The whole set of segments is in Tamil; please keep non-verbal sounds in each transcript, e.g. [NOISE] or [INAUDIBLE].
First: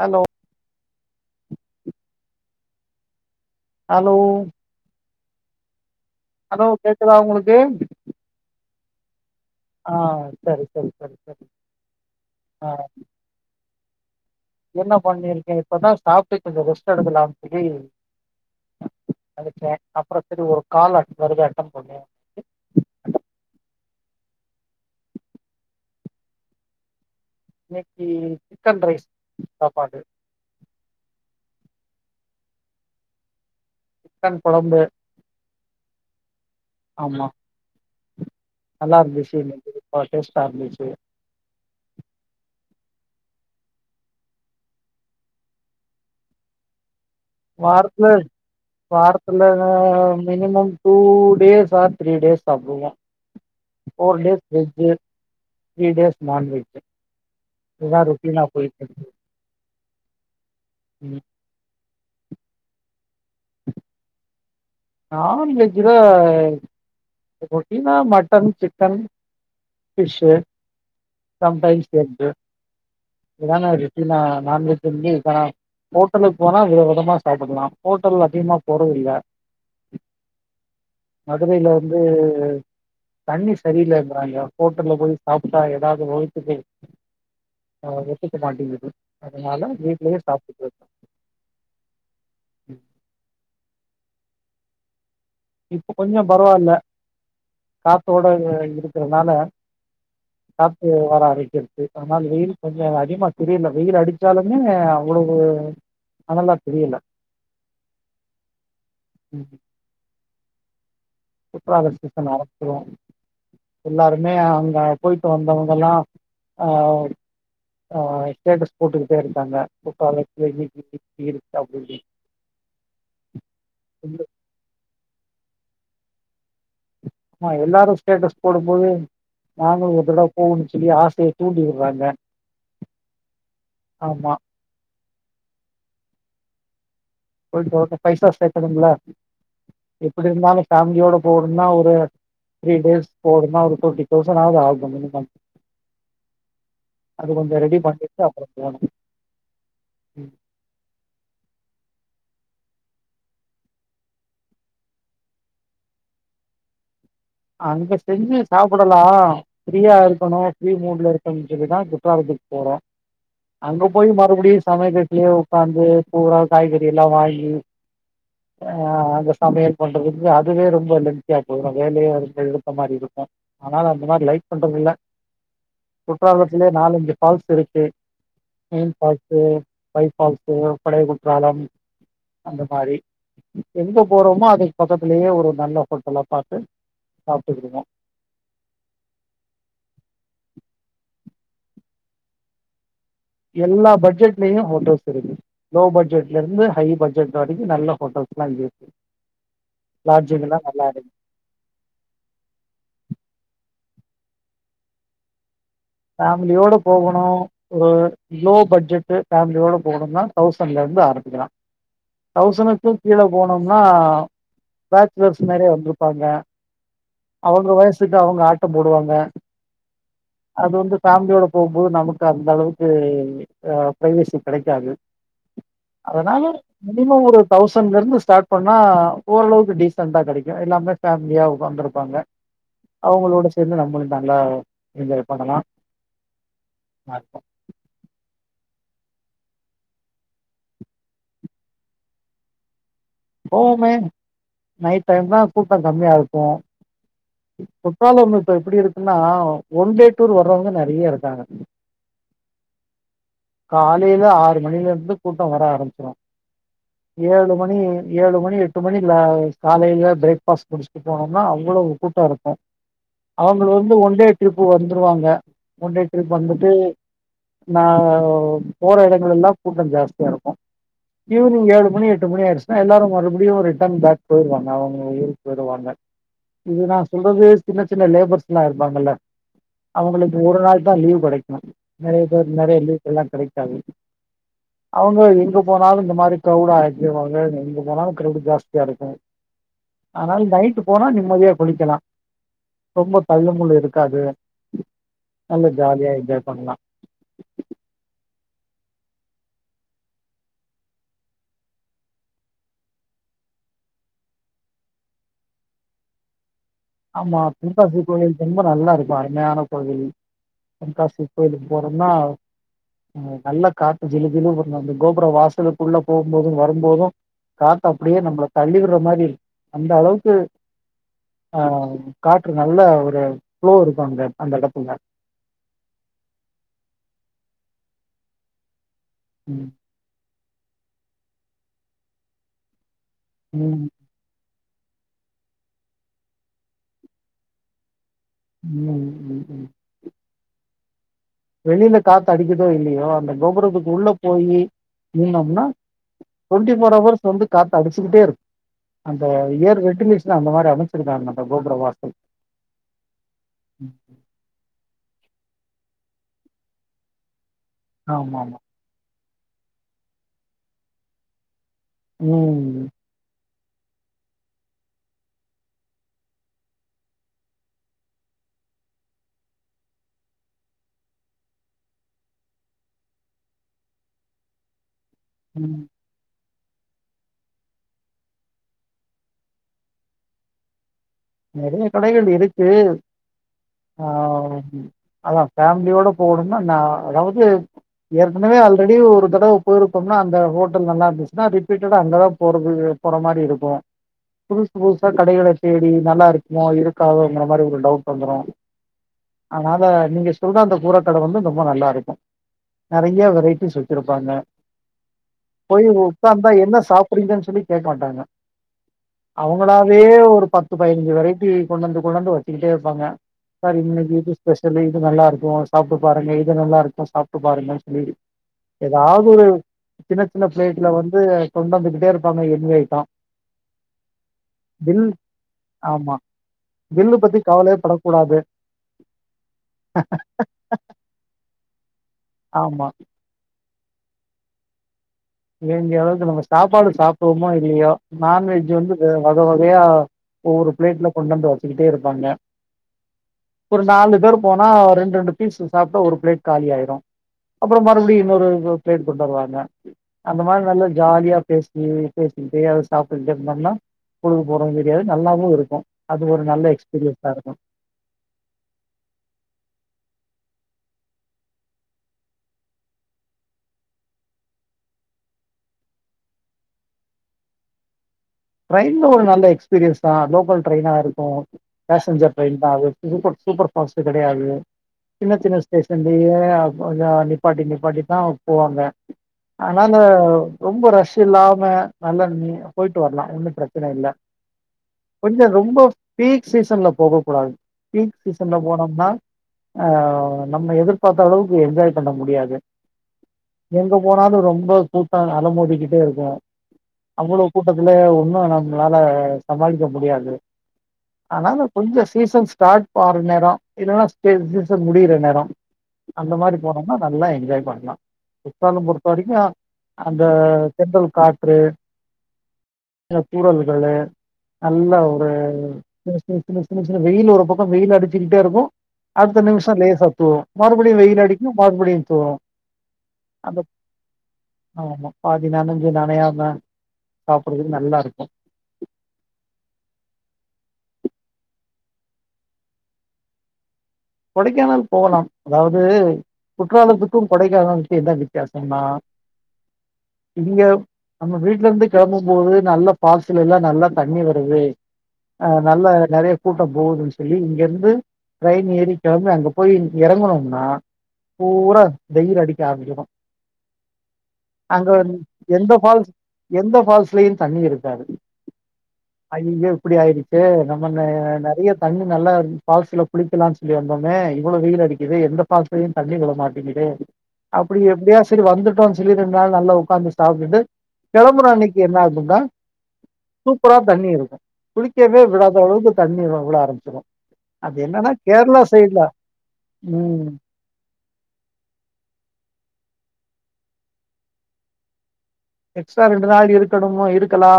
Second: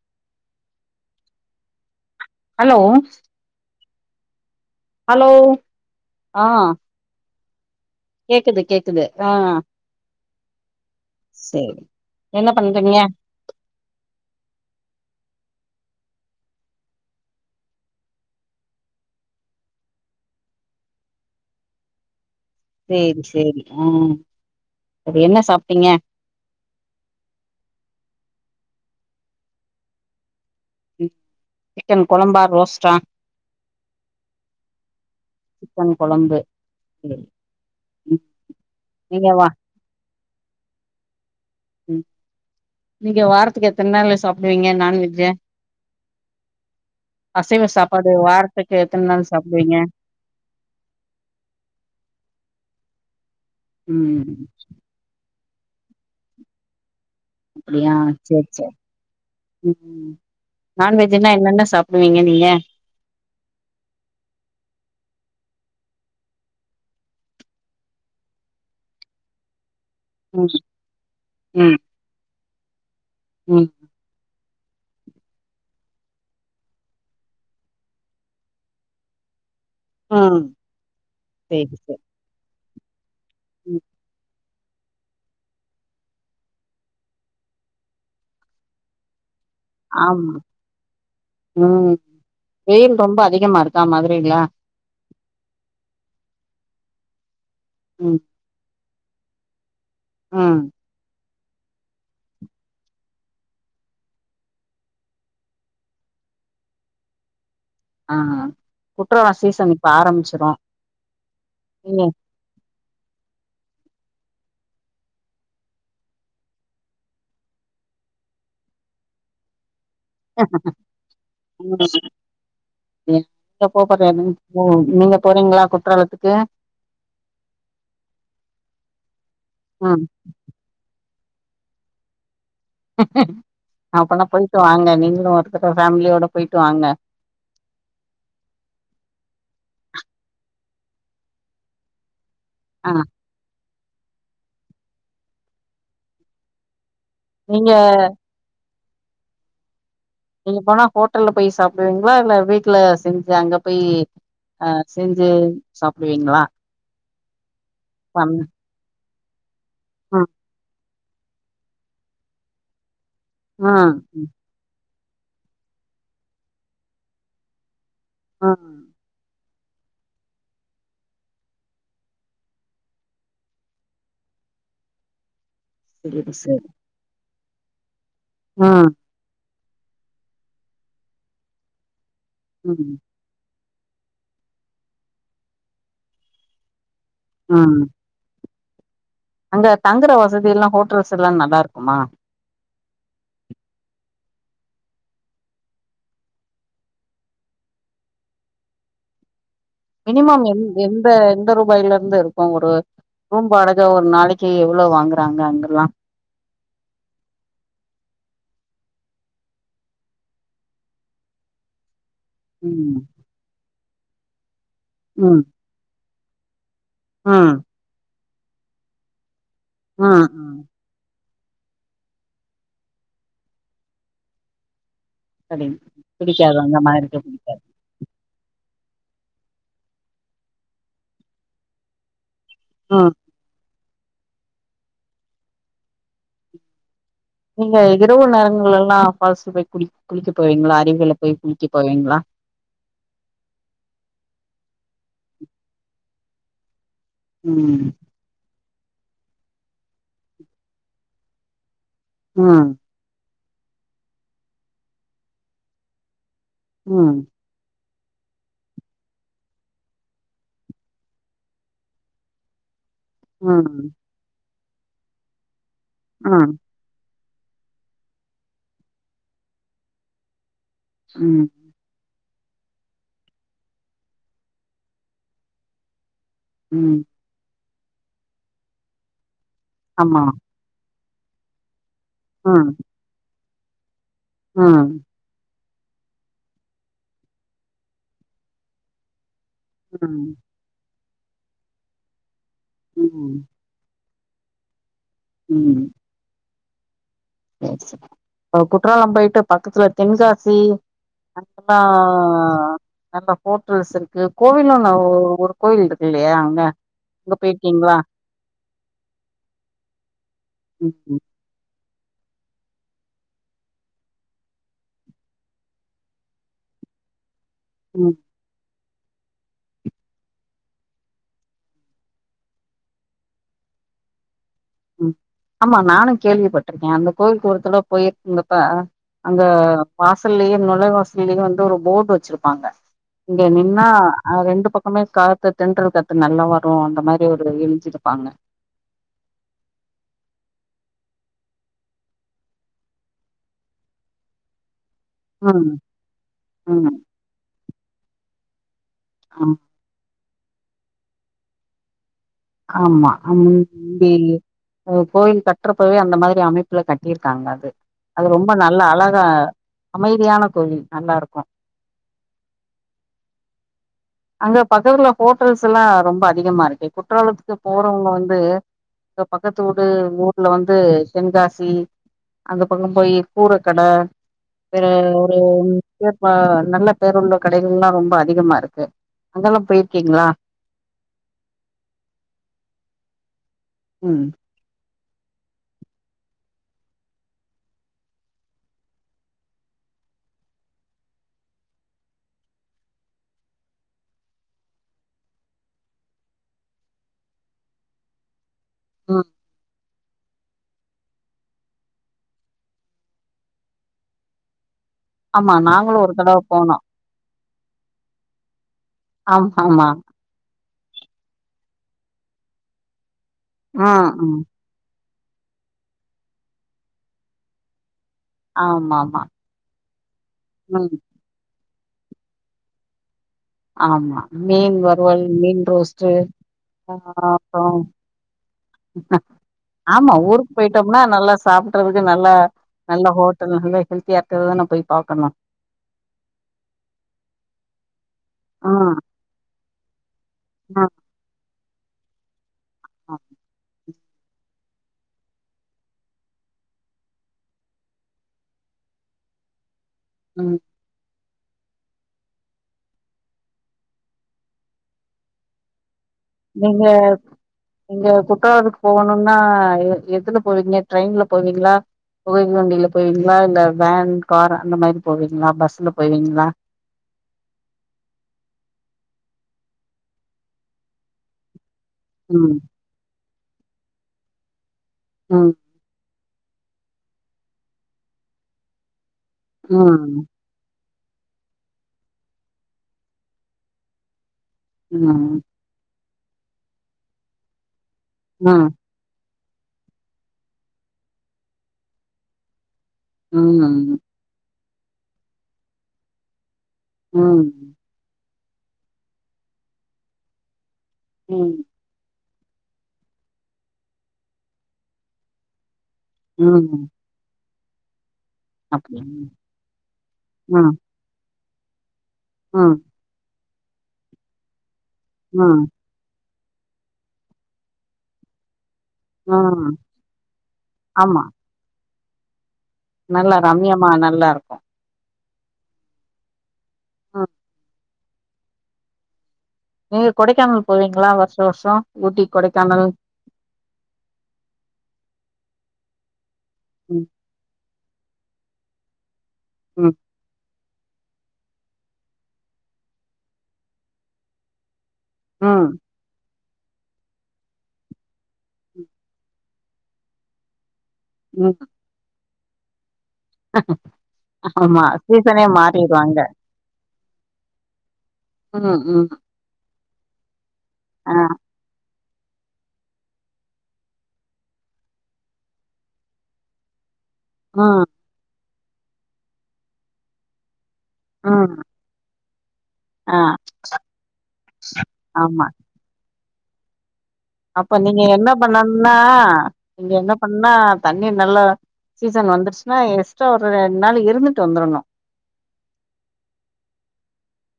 ஹலோ ஹலோ ஹலோ ஹலோ ஆ ஹலோ கேக்குதா உங்களுக்கு கேக்குது கேக்குது அ அ சரி சரி சரி சரி செரி என்ன ஆ பண்றீங்க என்ன பண்ணிருக்கேன் இப்பதா சாப்ட்டு கொஞ்சம் ரெஸ்ட் எடுக்கலாம்னு சொல்லி அடிச்சேன் அப்பறம் சேரி ஒரு கால் அது வரைக்கு அட்டென்ட் பண்ணே சேரி சேரி ம் சரி என்ன சாப்ட்டீங்க இன்னைக்கு சிக்கன் ரைஸ் சாப்பாடு சிக்கன் கொழம்பா ரோஸ்டா சிக்கன் கொழம்பு சிக்கன் கொழம்பு ஆமா இன்னைக்கு ம் நல்லா நீங்க இருந்துச்சு வா நல்ல டேஸ்ட்டா இருந்துச்சு ம் நீங்க வாரத்துக்கு எத்தன நாளு சாப்டுவீங்க நான்வெஜ்ஜ அசைவ வாரத்துல சாப்பாடு வார வாரத்துல minimum two days or three days சாப்டுவேன் போர் ம் days veg three days non veg அப்டியா சேரி சேரி இருக்கு ம் ம் நான்வெஜ்ன்னா என்னென்ன சாப்டுவீங்க நீங்க நான்வெஜ்ல ரொட்டினா மட்டன் சிக்கன் பிஷ்சு ம் ம் சம்டைம்ஸ் எக்கு இத ம் தான ரொட்டினா நான்வெஜ் வந்து இத்தனா ஹோட்டலுக்கு போனா வித விதமா சாப்டலா ஹோட்டல் அதிகமா போறது இல்ல ம் மதுரைல சேரி வந்து சேரி தண்ணி ம் சரியில்லைன்றாங்க ஹோட்டல்ல போய் சாப்ட்டா ஏதாவது வயித்துக்கு அ ஒத்துக்க மாட்டுங்குது அதனால வீட்லயே ஆமா சாப்ட்டுகிறது ம் வெயில் ரொம்ப அதிகமா இருக்கா மதுரைல்ல இப்போ கொஞ்சம் பரவால ம் காத்தோட இருக்கறனால ம் காத்து வர ஆரம்பிச்சுருச்சு அதனால வெயில் கொஞ்சோ அதிகமா தெரியல வெயில் அடிச்சாலுமே அவ்வளவு அனால்ல தெரில அ குற்றலாம் ம் சீசன் இப்ப ஆரம்பிச்சிரும் குற்றால சீசன் ஆரம்பிச்சிருவான் எல்லாருமே அங்க போய்ட்டு வந்தவங்க எல்லா அ ஆ ஸ்டேட்டஸ் போட்டுக்கிட்டே இருக்காங்க குற்றாலம் போயி ம் நீங்க போ போற [UNINTELLIGIBLE] ஓ நீங்க போறீங்ளா குற்றாலத்துக்கு அ எல்லாரும் ஸ்டேட்டஸ் போடும்போது நாங்களு ம் ஒரு தடவ போடனு சொல்லி ஆசய தூண்டி விடுறாங்க அப்னா ஆமா போயிட்டு வாங்க நீங்களும் ஒரு தடவ ஃபேமிலியோட போயிட்டு வாங்க போய்ட்டு பைவ் ஸ்டார் ஸ்டே பண்ணனுமில்ல எப்டி இருந்தாலு ஃபேமிலியோட போகணும்னா ஒரு த்ரீ ஆ டேஸ் போனுமா ஒரு டுவெண்ட்டி தௌசண்ட் ஆகு மினிமம் அது கொஞ்சோ நீங்க ரெடி பண்ணிட்டு அப்பறம் போணு நீங்க போனா ஹோட்டல்ல போய் சாப்டுவீங்களா இல்ல வீட்ல செஞ்சு அங்க போய் அ செஞ்சு சாப்டுவீங்ளா அங்க செஞ்சு சாப்டலா ஃப்ரீயா ம் இருக்கணு ஃப்ரீ மூட்ல இரு க்கணு சொல்லிதான் குற்றாலத்துக்கு போறோ அங்க ம் போய் மறுபடியு சமய கட்லயே உக்காந்து பூரா காய்கறி எல்லா வாங்கி ஆ ஆ அந்த சமையல் பண்றதுக்கு அதுவே ரொம்ப லென்த்தியா போய்ரு வேலயே [UNINTELLIGIBLE] எடுத்த மாரி இருக்கு ஆனால் அந்த மாரி லைக் பண்றதில்ல சேரி சேரி குற்றாலத்திலியே நாலஞ்சு ஃபால்ஸ் இருக்கு ம் மெயின் ஃபால்ஸ்சு பை ஃபால்ஸ்சு படைைய குற்றாலம் அந்த ம் மாரி எங்க போறோமோ அதுக் பக்கத்திலேயே ஒரு நல்ல ஹோட்டலா பாத்து ம் சாப்ட்டுக்குடுங்க அங்க தங்கற வசதி எல்லா ஹோட்டல்ஸ் எல்லா நல்லா இருக்குமா எல்லா பட்ஜெட்லயு ஹோட்டல்ஸ் இருக்கு லோ பட்ஜெட்ல இருந்து ஹை பட்ஜெட் வரைக்கு நல்ல ஹோட்டல்ஸ்ல்லா மினிமம் எந் எந்த எந்த ரூபாயிலேர்ந்து இருக் இப்ப ஒரு ரூம் வாடக ஒரு நாளைக்கு எவ்ளோ வாங்கறாங்க அங்கல்லா ஃபேமிலியோட போகுணு ஒ லோ பட்ஜெட்டு ஃபேமிலியோட போகணும்னா தௌசண்ட்லர்ந்து ஆரம்பிக்கலா ம் தௌசனுக்கும் கீழே போனோம்னா ம் பேச்சுலர்ஸ் நெறையே வந்திருப்பாங்க ம் அவுங்க வயசுக்கு அவுங்க ஆட்டம் போடுவாங்க ஆ அது வந்து ஃபேமிலியோட போம்போது நமக்கு அந்த அளவுக்கு அ ப்ரைவெசி கெடைக்காது சரி அதனால பிடிக்காது அந்த மாதிரிக்கு மினிமம் ஒரு பிடிக்காது தௌசண் இப்ப இங்கிருந்து ஸ்டார்ட் பண்ணா ஓரளவுக்கு டீசெண்ட்டா கெடைக்கு எல்லாமே ஃபேமிலியா உக்காந்திருப்பாங்க ம் அவுங்களோட சேந்து நம்மளு நல்லா என்ஜாய் [UNINTELLIGIBLE] நீங்க இரவு நேரங்கள்லெல்லா ஃபால்ஸ்ல போய் குளிக் குளிக்க போவீங்க்ளா அருவியல போய் குளிக்க போவேங்க்ளா போவுமே நைட் டைம்தான் கூட்டோ கம்மியா இருக்கு ம் குற்றாலம் இப்ப எப்டி இருக்குன்னா ஒன்டே டூர் வர்றவங்க நெறையா இருக்காங்க அ காலையில ஆறு மணிலேருந்து கூட்டோ வர ஆரம்பிச்சிரு ம் ஏழு மணி ஏழு மணி எட்டு மணில காலைல பிரேக்ஃபாஸ்ட் முடிச்சிட்டு போனோம்னா அவ்ளோ கூட்டோ இருக்கு அவுங்களு ம் வந்து ஒன் டே ட்ரிப் வந்துருவாங்க ஒன் டே ட்ரிப் ம் வந்துட்டு நா போற எடங்கலெல்லா கூட்டோ ஜாஸ்தியா இருக்கு ம் ஈவ்னிங் ஏழு மணி எட்டு மணி ஆயிருச்சு அ எல்லாரு மறுபுடியு ரிட்டர்ன் பேக் போயிருவாங்க அவங்கங் ஊருக் போயிருவாங்க இதுதா ம் சொல்றது சின்ன சின்ன லேபர்ஸ் எல்லா இருப்பாங்கல்ல ஆமா அவங்களுக்கு ஒரு நாள்தான் லீவ் கெடைக்கு நெறையா பேர் நெறையா லீஸ் எல்லா கெடைக்காது ஆ அவுங்க எங்க போனாலு இந்த மாதிரி கிரவுட் ஆகிருவாங்க எங்க போனாலு கிரவுட் ஜாஸ்தியா இருக்கு ம் ஆனால் நைட்டு போனா நிம்மதியா குளிக்கலா ரொம்ப ம் தள்ளமுள்ளு இருக்காது நல்லா ம் ஜாலியா என்ஜாய் பண்லா குற்றாலம் போயிட்டு பக்கத்துல தென்காசி [UNINTELLIGIBLE] நல்ல ஹோட்டல்ஸ் இருக்கு கோவிலு ஒரு கோயில் இருக்கு இல்லையா அங்க அங்க ஆமா போயிருக்கீங்களா தென்காசி கோயில் ரொம்ப நல்லா இருக்கு அருமையான கோவில் ம் தென்காசி கோயிலுக் போறோம்னா நல்ல காத்து ஜிலு ஜிலு அந்த கோபுரம் வாசலுக்குள்ள போம்போது வரும்போது காத்து ம் அப்டியே நம்ள தள்ளிவிட்ற மாரி இருக் அந்த அளவுக்கு ஆ காற்று நல்லா ஒரு ஃப்லோ இருக்கு அங்க அந்த எடத்துல ம் ஆமா நானு கேள்விப்பட்டிருக்கே அந்த கோவில்க்கூடத்துல போயிருக்கங்கப்ப அங்க ம் வாசல்லேயே நுழை வாசல்லேயே வந்து ஒரு போர்டு வெச்சிருப்பாங்க இங்க நின்னா ம் அ ரெண்டு பக் சமயோ காத்து தென்றல் காத்து நல்லா வரு அந்த மாரி ஒரு எழுஞ்சிட்ருப்பாங்க ம் ம் ம் வெளியில காத்து அடிக்குதோ இல்லையோ அந்த கோபுரத்துக்கு உள்ள போயி முட்னம்னா ம் டூவெண்ட்டி ஃபோர் ம் ஹவர்ஸ் வந்து காத்து அடிச்சிக்கிட்டே இருக் அந்த ஆ ஏர் வென்டிலேஷன் அந்த மாரி அமைச்சிருக்காங்க அந்த கோபுர வாசல் ஆமா அந்தேலியே கோயில் கட்றப்பவே அந்த மாதிரி அமைப்புல கட்டிருக்காங்க அது அது ஆமா ரொம்ப ஆமா நல் நல்லா அழகா அமைதியான கோவில் நல்லாருக்கு ம் அங்க பக்கத்துல ஹோட்டல்ஸ்லா ரொம்ப அதிகமா இருக்கு குற்றாலத்துக்கு போறவங்க வந்து இப்ப பக்கத்து ஊடு ஊர்ல வந்து சென்காசி அந்த பக்கம் போயி கூரக் கட வேற அது ம் சேரிப்பா நல்ல பேரு உள்ள கடைகள்லா ரொம்ப அதிகமா இருக்கு அங்கெல்லா போயிருக்கீங்ளா நெறைய கடைகள் இருக்கு ஆ ம் ம் அதா ஃபேமிலியோட போணும்னா நா அதாவது ஏற்கனவே ஆல்ரெடி ஒரு தடவ போயிருக்கோம்னா அந்த ஹோட்டல் நல்லா இருந்துச்னா ரிப்பீட்டடா அங்கதாம் போறது போற மாரி இருக்கு புதுசு புதுசா கடைகள தேடி நல்லா இருக்குமோ இருக்காதோங்கற மாரி ஒரு டவுட் வந்துரு ம் அதனால நீங்க சுகா அந்த பூராக்கட வந்து ரொம்ப நல்லாருக்கு நெறையா வெரைட்டிஸ் வச்சுருப்பாங்க ஆமா போயி நாங்களும் ஒரு தடவை உக்கந்தா என்ன போனோம் சாப் [UNINTELLIGIBLE] சொல்லி கேட்க மாட்டாங்க ஆமா ஆமா அவங்களாவே ஒரு பயிஞ்சு வெரைட்டி கொண்டாந்து கொண்டாந்து வச்சிட்டே இருப்பாங்க சார் ம் இன்னைக் இது ம் ஸ்பெச சொல்லி இது நல்லா இருக்கு சாப்ட்டு பாருங்க இது நல்லா இருக்கு சாப்ட்டு பாருங்கன்னு சொல்லி ஆமா ஆமா ஏதாவ்து ஒரு சின்ன சின்ன ம் பிளேட்ல வந்து கொண்டு வந்துகிட்டே இருப்பாங்க என் ஏ ஐட்டோ ஆமா மீன் வருவல் மீன் ரோஸ்ட் மா பில்லு பத்தி கவலைய படக்கூடாது ஆமா ஊருக்கு போயிட்டோம்னா நல்லா சாப்பிடறதுக்கு நல்லா ஆமா. நல்ல நல்ல நல்லா ஹெல்தியா இருகருது தானே போயி பாக்கலா வேண்டிய அளவுக் நம்ம சாப்பாடு சாப்டுவோமோ இல்லையோ ஆ நான்வெஜ் வந்து வகை வகையா ஒவ்வொரு ஆ பிளேட்ல கொண்டு வந்து வெச்சுக்கிட்டே இருப்பாங்க ஆ ஒரு நாலு பேரு போனா ரெண்டு ரெண்டு பீஸ் சாப்ட்டா ஒரு பிளேட் காலி ஆயிடு அப்றோ மறுபடியு இன்னொரு பிளேட்டு கொண்டு வருவாங்க அந்த ம் மாரி நல்ல ஜாலியா பேசி பேசிக்கிட்டே அத சாப்ட்டுகிட்டே இருந்தோம்னா பொழுது போரதும் தெரியாது நல்லாவு இருக்கு அது ஒரு நல்ல நீங்க எக்ஸ்பீரியன்ஸா இருக்கு நீங்க குற்றாலத்துக்கு போகணுனா எதுல போவீங்க ட்ரெயின்ல போவீங்களா புகைவண்டியில போவீங்களா இல்ல வேன், கார் அந்த மாரி போவீங்களா பஸ்ல போவீங்களா ட்ரெயின்ல ஒரு நல்ல எக்ஸ்பீரியன்ஸ் தா லோக்கல் ட்ரெய்னா இருக்கு பேச்சஞ்சர் ம் ட்ரெயின் தா அது சூப்பர் சூப்பர் ஃபாஸ்ட் கெடையாது ம் சின்னசின்ன ஸ்டேஷன்லயே அ நிப்பாட்டி நிப்பாட்டி தா போவாங்க அதனால ம் ரொம்ப ரஷ் இல்லாம நல்ல [UNINTELLIGIBLE] போயிட்டு வரலா ஒன்னு பிரச்சன இல்ல ம் கொஞ்ச ரொம்ப பீக் சீசன்ல போக கூடாது பீக் சீசன்ல ம் போனோம்னா அ நம்ம எதிர்பார்த்த அளவுக் என்ஜாய் பண்ண முடியாது எங்க ம் போனாலு ரொம்ப கூட்டம் அலமோதிக்டே இருக்கு அவ்ளோ ம் கூட்டத்துல இன்னு நம்ளால சமாளிக்க முடியாது ம் ஆனாலு கொஞ்சோ சீசன் ஸ்டார்ட் ஆவுற நேரோ இல்லன்னா சீசன் முடியுற நேரோ அந்த மாரி ம் போனோம்னா நல்லா என்ஜாய் பண்லா கொலம்பூர் அப்டியா போறீங்க அந்த ம் தென்றல் காற்று ம் ஏ கூட வந்துருக்கண்ணே நல்ல ம் தினுஸ் தினுஸ் தினுஷ் தினுஸ்னு வெயில் ஒரு பக்கோ வெயில் அடிச்சுக்கிட்டே இருக்கும் அடுத்த ம் நிமிஷோ லேசா தூரும் மறுபடியு ஆமா வெயில் அடிக்கும் மறுபடியு தூரும் நல்லா ரம்யம்மா நல்லா இருக்கும் ஆமா பாதி நானஞ்சும் நானையாம ஆ சாப்பிடுறதுக்கு நல்லா இருக்கு நீங்க கொடைக்கானல் போவீங்களா வருஷோ வருஷோ ஊட்டி கொடைக்கானல் கொடைக்கானல் போகலா அதாவது ம் குற்றாலத்துக்கு கொடைக்கானலுக்கு என்ன வித்தியாசம்னா ம் இங்க நம்ம வீட்ல இருந்து கெளம்பும் போது நல்ல பால்ஸ்ல்லா நல்லா தண்ணி வருது ஆ ம் நல்ல நெறைய கூட்டோ போகுது தோழி இங்கிருந்து ட்ரெயின் ஏரிக் கிளம்பி அங்க போய் எறங்குணொம்னா ம் பூரா வெயில் அடிக்க ஆரம்பிசிரு ஆமா அங்க சீசனே எந்த மாறிரு ஃபால்ஸ் அங்க எந்த ஃபால்ஸ்லயு தண்ணி இருக்காது ம் ம் ஐய்யய்யோ இப்டி ஆயிருச்சே நம்ம ந ஆ நெறைய தண்ணி நல்லா இரு பால்ஸ்ல குளிக்கலான் சொல்லி வந்தோமே இவ்ளோ வெயில் அடிக்குது எந்த ஃபால்ஸ்லயு தண்ணி விழ மாட்டேங்குதே அப்டி ம் எப்டியா செரி வந்துட்டோ சொல்லி ரெண்டு நாள் நல்லா உட்காந்து சாப்ட்டுட்டு கெளம்புற ம் அன்னைக்கு என்ன ஆகும்னா ஆ சூப்பரா தண்ணி இருக்கு குளிக்கவே ஆமா விடாத அளவுக்கு தண்ணி வுல ஆரம்பிச்சிரு அப்ப அது நீங்க என்னன்னா என்ன கேரளா பண்ணன்னா சைட்ல நீங்க என்ன ம் பண்ணா தண்ணி நல்ல சீசன் வந்துருச்சுன்னா எக்ஸ்டா ஒரு ரெண்டு நாள் இருந்துட்டு வந்துரணு எக்ஸ்ட்ரா ரெண்டு நாள் இருக்கணுமோ இருக்கலா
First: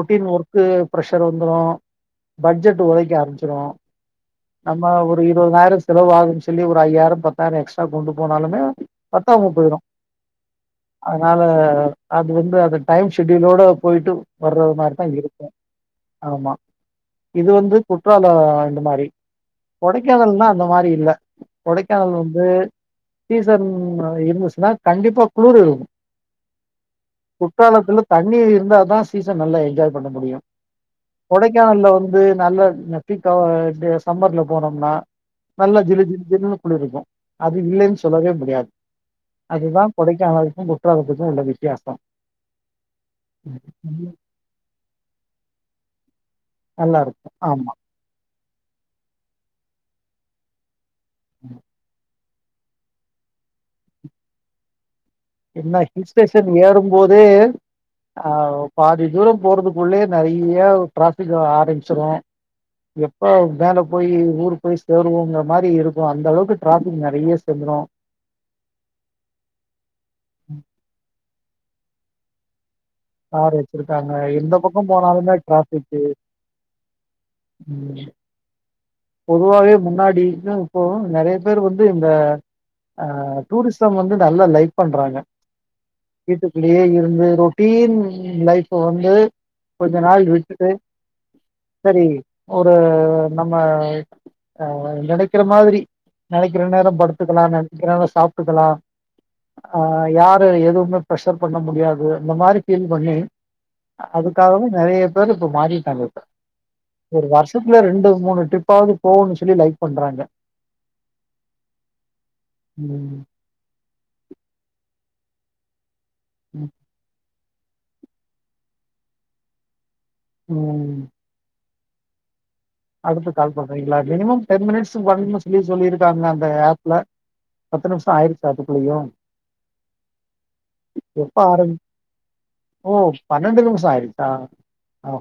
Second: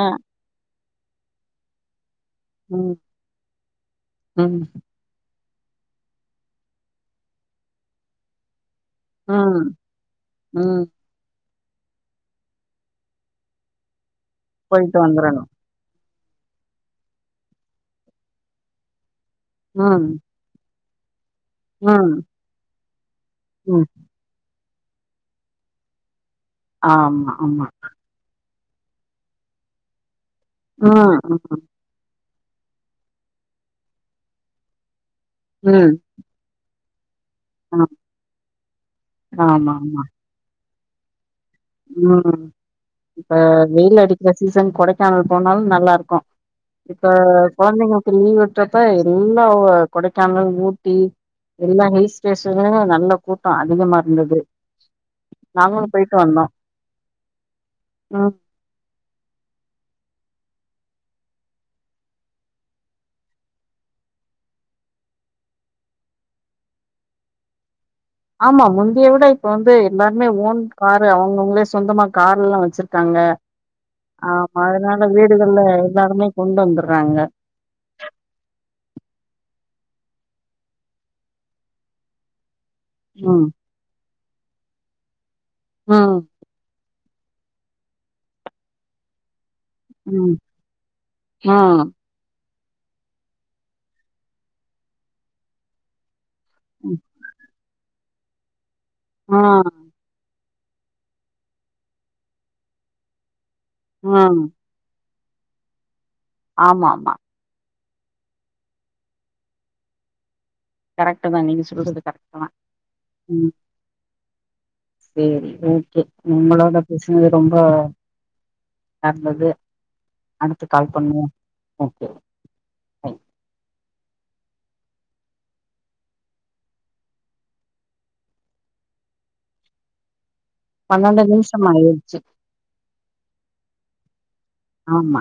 ஆ ஒர்க்கு ப்ரெஷர் வந்துரு பட்ஜெட் ம் உதைக்க ஆரம்பிச்ரு ம் நம்ம ஒரு இருபதாயிரோ செலவு ஆகுதுன் சொல்லி ஒரு ஐயாயிரம் பத்தாயிரம் எக்ஸ்ட்ரா கொண்டு போனாலுமே பத்தாம ம் போயிரு ம் அனால அது வந்து அது டைம் ஷெடியூலோட போயிட்டு வர்ற போயிட்டு மாரிதா வந்துரணு இருக்கு ஆமா இது வந்து குற்றாலோ இந்த மாரி ம் கொடைக்கானல்னா அந்த மாரி இல்ல ம் கொடைக்கானல் வந்து சீசன் ம் இருந்துச்சுன்னா கண்டிப்பா குளிர் இருக்கு ஆமா ஆமா குற்றாலத்துல தண்ணி இருந்தா தா சீசன் நல்லா என்ஜாய் பண்ண முடியு ம் ம் கொடைக்கானல்ல வந்து நல்ல பீக்க எப்டி சம்மர்ல போனோம்னா நல்லா ம். ஜிலு ஜிலு ஜிலுனு குளிர் இருக்கு அது ஆ இல்லைன் சொல்லவே முடியாது அதுதா ஆமாமா. கொடைக்கானலுக்கு குற்றாலத்துக்கு உள்ள வி ம் இப்ப வெயில் அடிக்கிற சீசன் கொடைக்கானல் போனாலு நல்லா இருக்கும் நல்லா இப்ப இருக்கு ஆமா கொழந்தைங்க லீவ் விட்டறப்ப எல்லா கொடைக்கானல் ஊட்டி எல்லாம் ஹில்ஸ் டேசுனோ நல்ல கூட்டோ அதிகமா இருந்தது என்ன நாங்களும் ஹில் போயிட்டு ஸ்டேஷன் வந்தோம். ஏறும் போதே ஆ ம். பாதி தூரோ போறதுக்குள்ளயே நெறைய டிராஃபிக் ஆரம்பிச்சிரு எப்போ மேல போயி ஊரு போய் சேருவோங்கிற மாரி இருக்கும் அந்த அளவுக்கு டிராஃபிக் நெறைய சேந்துரு ஆமா முந்தைய விட இப்ப வந்து எல்லாருமே ஓன் காரு அவுங்கவுங்ளே சொந்தமா கார் எல்லா வச்சிருக் க்காங்க கார் வச்சிருக்காங்க எந்த ஆமா பக்கோ அதுனால போனாலுமே வீடுகள்ல டிராஃபிக்கு எல்லாருமே கொண்டு வந்துறாங்க ம் பொதுவாவே முன்னாடிக்கு இப்போ நெறைய பேர் வந்து இந்த அ ம். டூரிஸ்ட் தம் வந்து நல்லா லைக் பண்றாங்க ம். வீட்டுக்குள்ளயே இருந்து ரூ திடீர்னு லைப் வந்து கொஞ்ச நாள் ம். விட்டுட்டு ம். சரி ஒரு நம்ம அ நெனைக்கிற மாதிரி நெனைக்கிற நேரோ ம். படுத்துக்கலா நெனைக்கிற நேரோ சாப்டுக்கலா ம். அ யார் ப எதுவுமே பிரஷர் பண்ண முடியாது இந்த மாரி பீல் பண்ணி ம். அதுக்காகவு நெறைய பேரு இப்ப மாறிட்டாங்க இப்ப ஆமாமா வருஷத்து ரெண்டு மூணு ட்ரிப்பாவது போன்னு சொல்லி லைக் பண்றாங்க கரெக்டுதா நீங்க சொல்றது கரெக்டுதா ம் சேரி ஓகே ம் உங்களோட பேசினது ரொம்ப நல்லது அடுத்து கால் ம் பண்ணுவோ ஓகே அடுத்து கால் பண்றீங்களா மினிமம் டென் மினிட்ஸ் பன்னனு சொல்லி சொல்லியிருக்காங்க அந்த ஆப்ல பத்து நிமிஷோ ஆயிருச்சா அதுக்குள்ளயு பன்னெண்டு எப்பொ நிமிஷம் ஆரம் ஆயிடுச்சு ஓ பன்னெண்டு நிமிஷோ ஆயிடுச்சா ஆமா